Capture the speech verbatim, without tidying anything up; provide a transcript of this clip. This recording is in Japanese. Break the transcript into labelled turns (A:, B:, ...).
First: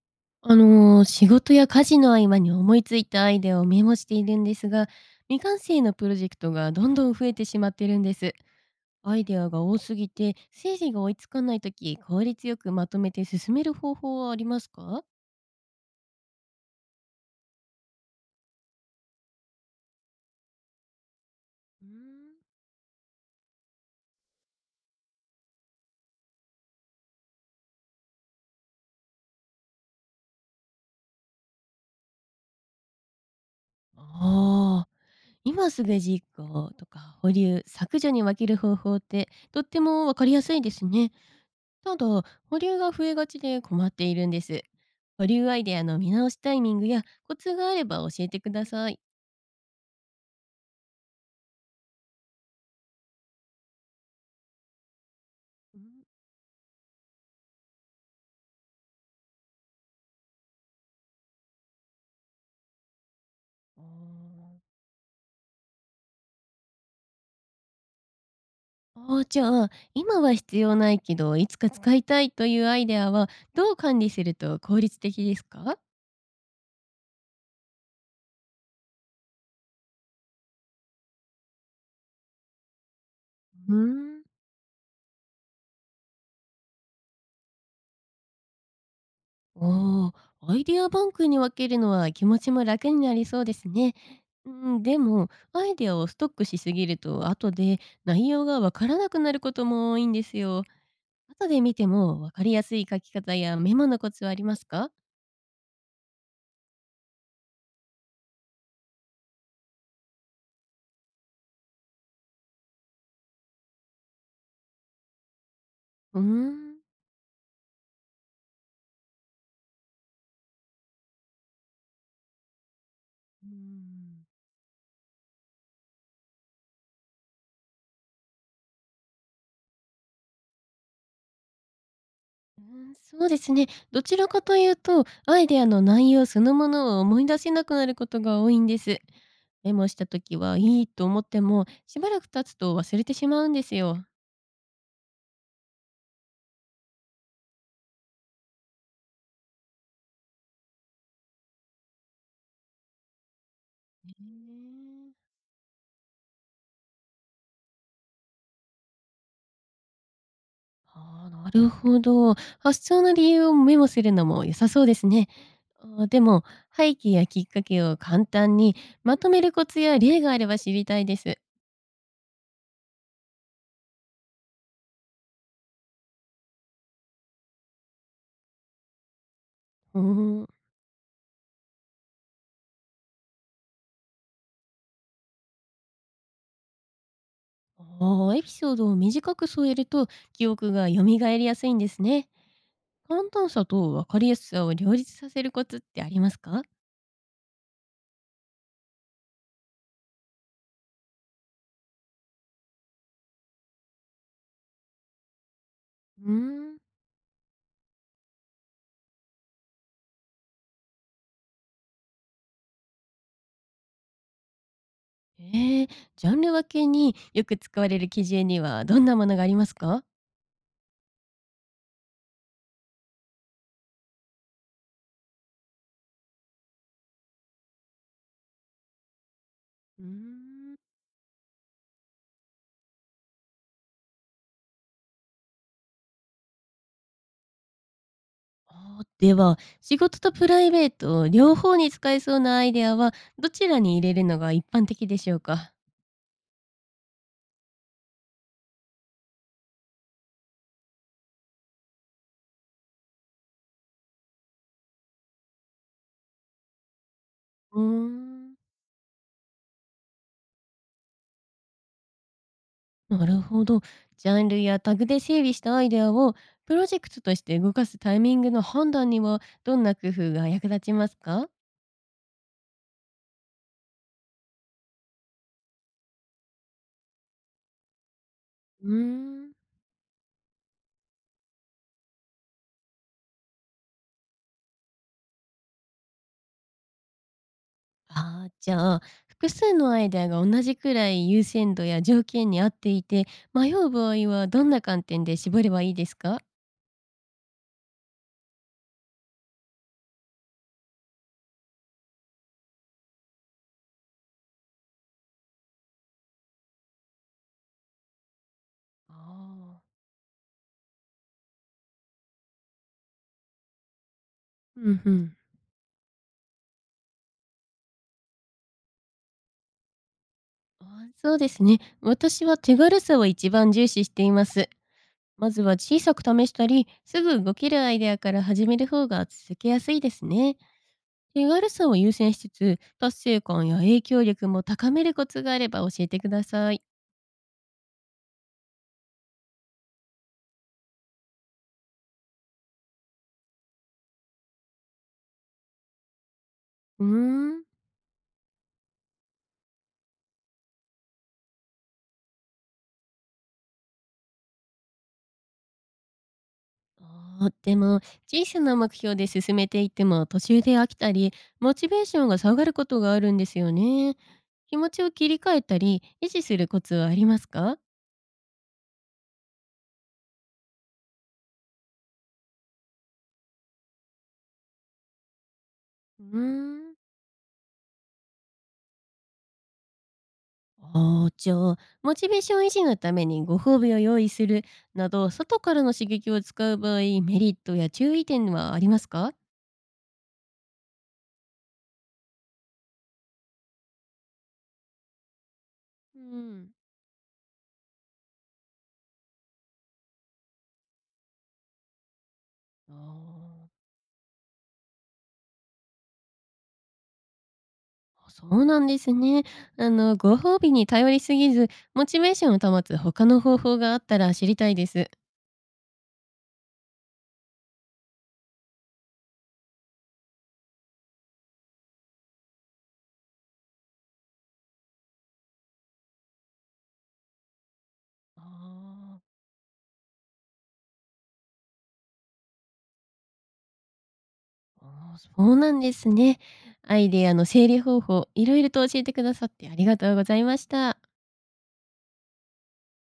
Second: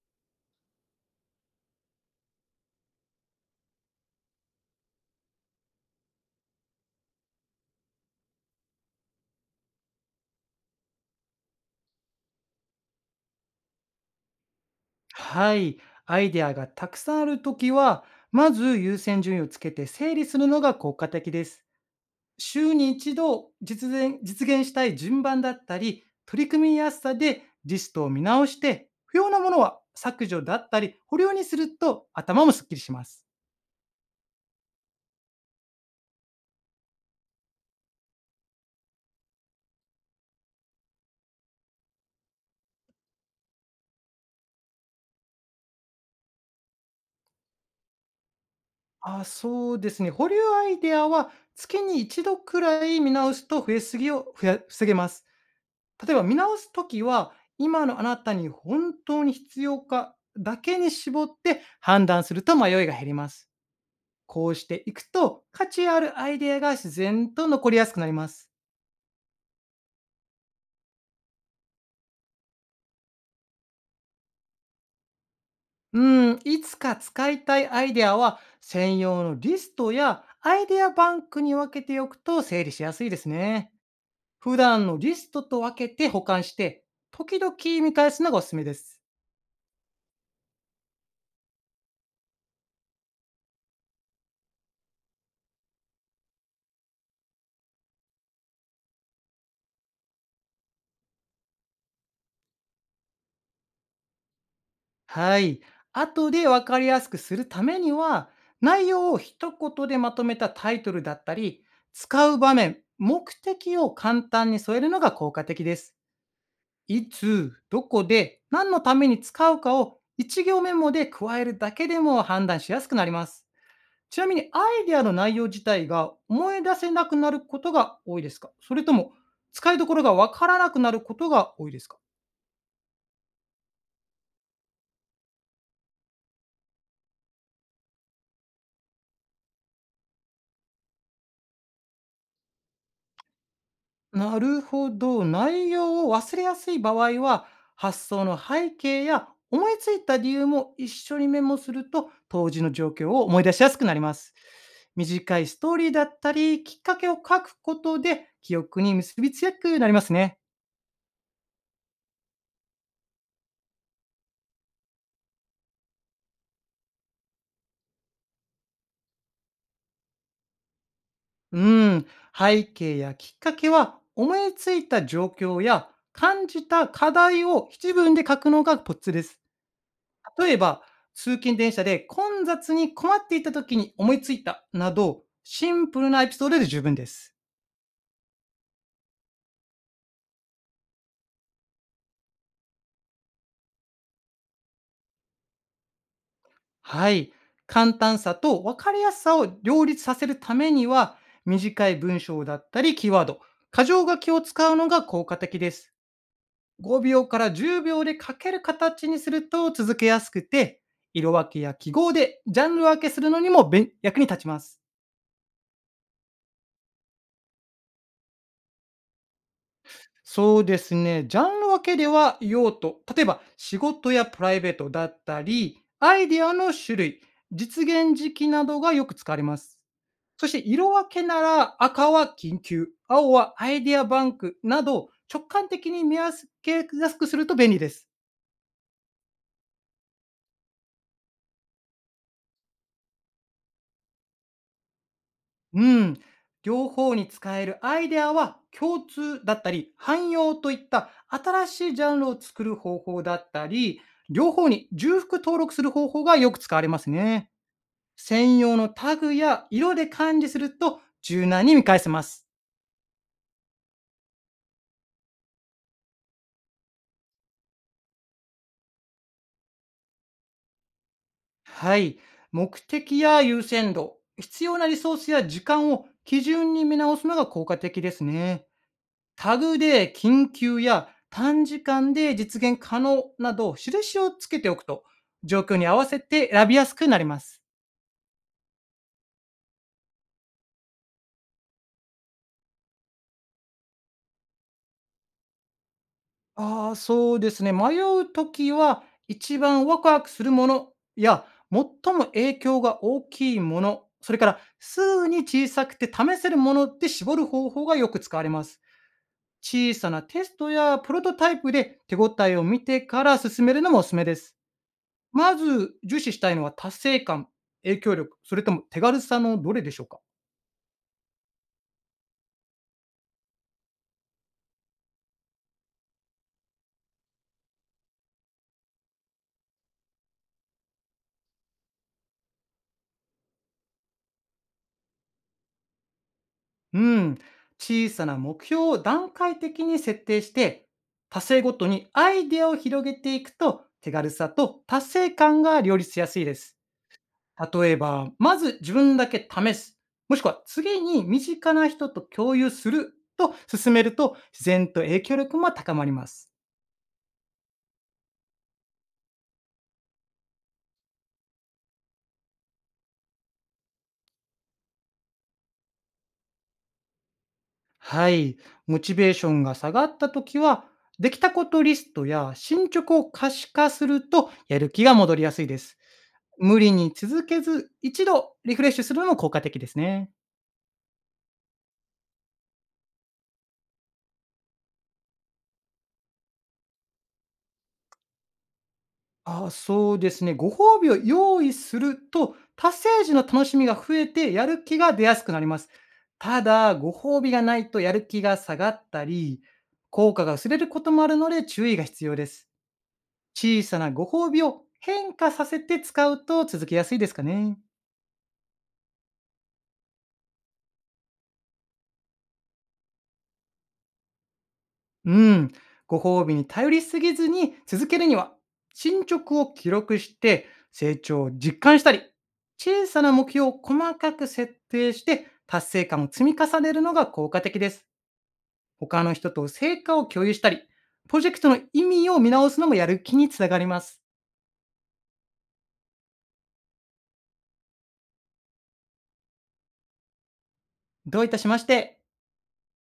A: あのー仕事や家事の合間に思いついたアイデアをメモしているんですが、未完成のプロジェクトがどんどん増えてしまってるんです。アイデアが多すぎて整理が追いつかないとき、効率よくまとめて進める方法はありますか？
B: はい。アイデアがたくさんあるときは、まず優先順位をつけて整理するのが効果的です。
A: うーん。
B: 週に一度実現実現したい順番だったり、取り組みやすさでリストを見直して、不要なものは削除だったり、保留にすると頭もすっきりします。
A: ああー。今すぐ実行とか保留削除に分ける方法ってとっても分かりやすいですね。ただ、保留が増えがちで困っているんです。保留アイデアの見直しタイミングやコツがあれば教えてください。
B: あ、そうですね。保留アイデアは月に一度くらい見直すと増えすぎをふや防げます。例えば見直すときは、今のあなたに本当に必要かだけに絞って判断すると迷いが減ります。
A: あ
B: こう
A: あ。
B: していくと、価値あるアイデアが自然と残りやすくなります。
A: じゃあ、今は必要ないけど、いつか使いたいというアイデアは、どう管理すると効率的ですか？
B: うん、いつか使いたいアイデアは専用のリストやアイデアバンクに分けておくと整理しやすいです
A: う
B: ね。
A: ーん。
B: 普段のリストと分けて保管して、時々見返すのがおすすめです。
A: おー。アイデアバンクに分けるのは気持ちも楽になりそうですね。うん、でも、アイデアをストックしすぎると、後で内容がわからなくなることも多いんですよ。後で見てもわかりやすい書き方やメモのコツはありますか？
B: はい。後で分かりやすくするためには、内容を一言でまとめたタイトルだったり、使う場面、目的を簡単に添えるのが効果的です。
A: うーん。
B: いつ、どこで、何のために使うかを一行メモで加えるだけでも判断しやすくなります。
A: うー
B: ち
A: ん。
B: なみにアイデアの内容自体が思い出せなくなることが多いですか？それとも使いどころが分からなくなることが多いですか？
A: うーん、そうですね。どちらかというと、アイデアの内容そのものを思い出せなくなることが多いんです。メモした時はいいと思っても、しばらく経つと忘れてしまうんですよ。
B: なるほど。内容を忘れやすい場合は、発想の背景や思いついた理由も一緒にメモすると、当時の状況を思い出しやすくなり
A: へ
B: ま
A: ー。
B: す。短いストーリーだったり、きっかけを書くことで、記憶に結びつきやすくなりますね。
A: あー、なるほど。発想の理由をメモするのも良さそうですね。あーでも、背景やきっかけを簡単にまとめるコツや例があれば知りたいです。
B: うん。背景やきっかけは、思いついた状況や感じた課題を一文で書くのがコツです。
A: うーん。
B: 例えば、通勤電車で混雑に困っていた時に思いついたなど、シンプルなエピソードで十分です。
A: あーエピソードを短く添えると記憶が蘇りやすいんですね。簡単さと分かりやすさを両立させるコツってありますか？
B: はい。簡単さと分かりやすさを両立させるためには、短い文章だったりキーワード、箇条書きを使うのが効果的です。
A: うーん。
B: ごびょうからじゅうびょうで書ける形にすると続けやすくて、色分けや記号でジャンル分けするのにも便役に立ちます。
A: ええ、ジャンル分けによく使われる基準にはどんなものがありますか？
B: そうですね。ジャンル分けでは用途、例えば仕事やプライベートだったり、アイデアの種類、実現時期などがよく使われます。
A: うー
B: そして
A: ん。
B: 色分けなら赤は緊急、青はアイデアバンクなど直感的に見分けやすくすると便利です。
A: あーでは、仕事とプライベート両方に使えそうなアイデアはどちらに入れるのが一般的でしょうか？
B: うん。両方に使えるアイデアは共通だったり、汎用といった新しいジャンルを作る方法だったり、両方に重複登録する方法がよく使われますね。
A: うーん。
B: 専用のタグや色で管理すると柔軟に見返せます。
A: なるほど。ジャンルやタグで整理したアイデアをプロジェクトとして動かすタイミングの判断にはどんな工夫が役立ちますか？
B: はい。目的や優先度、必要なリソースや時間を基準に見直すのが効果的ですね。
A: うーん。
B: タグで緊急や短時間で実現可能など印をつけておくと状況に合わせて選びやすくなります。
A: ああ、じゃあ、複数のアイデアが同じくらい優先度や条件に合っていて、迷う場合はどんな観点で絞ればいいですか？
B: ああ、そうですね。迷う時は、一番ワクワクするものや、最も影響が大きいもの、それからすぐに小さくて試せるもので絞る方法がよく使われます。
A: ああ、
B: 小さなテストやプロトタイプで手応えを見てから進めるのもおすすめです。
A: うんうん。
B: まず重視したいのは達成感、影響力、それとも手軽さのどれでしょうか？
A: あー、そうですね。私は手軽さを一番重視しています。まずは小さく試したり、すぐ動けるアイデアから始める方が続けやすいですね。手軽さを優先しつつ、達成感や影響力も高めるコツがあれば教えてください。
B: うん、小さな目標を段階的に設定して、達成ごとにアイデアを広げていくと、手軽さと達成感が両立しやすいです。
A: うーん。
B: 例えば、まず自分だけ試す、もしくは次に身近な人と共有すると進めると、自然と影響力も高まります。
A: あーでも、小さな目標で進めていっても途中で飽きたり、モチベーションが下がることがあるんですよね。気持ちを切り替えたり、維持するコツはありますか？
B: はい、モチベーションが下がった時は、できたことリストや進捗を可視化すると、やる気が戻りやすいです。
A: うー
B: 無
A: ん。
B: 理に続けず、一度リフレッシュするのも効果的ですね。
A: あーじゃあ、モチベーション維持のためにご褒美を用意するなど、外からの刺激を使う場合、メリットや注意点はありますか？
B: ああ、そうですね。ご褒美を用意すると、達成時の楽しみが増えて、やる気が出やすくなります。
A: う
B: た
A: ん。
B: だ、ご褒美がないとやる気が下がったり、効果が薄れることもあるので注意が必要です。
A: あ
B: 小さなご褒美を変化させて使うと続けやすいですかね。
A: あ、そうなんですね。あの、ご褒美に頼りすぎず、モチベーションを保つ他の方法があったら知りたいです。
B: うん、ご褒美に頼りすぎずに続けるには、進捗を記録して成長を実感したり、小さな目標を細かく設定して達成感を積み重ねるのが効果的です。他
A: あ
B: の人と成果を共有したり、プロジェクトの意味を見直すのもやる気につながります。
A: ーあー、あ、そうなんですね。アイデアの整理方法、いろいろと教えてくださってありがとうございました。
B: どういたしまして。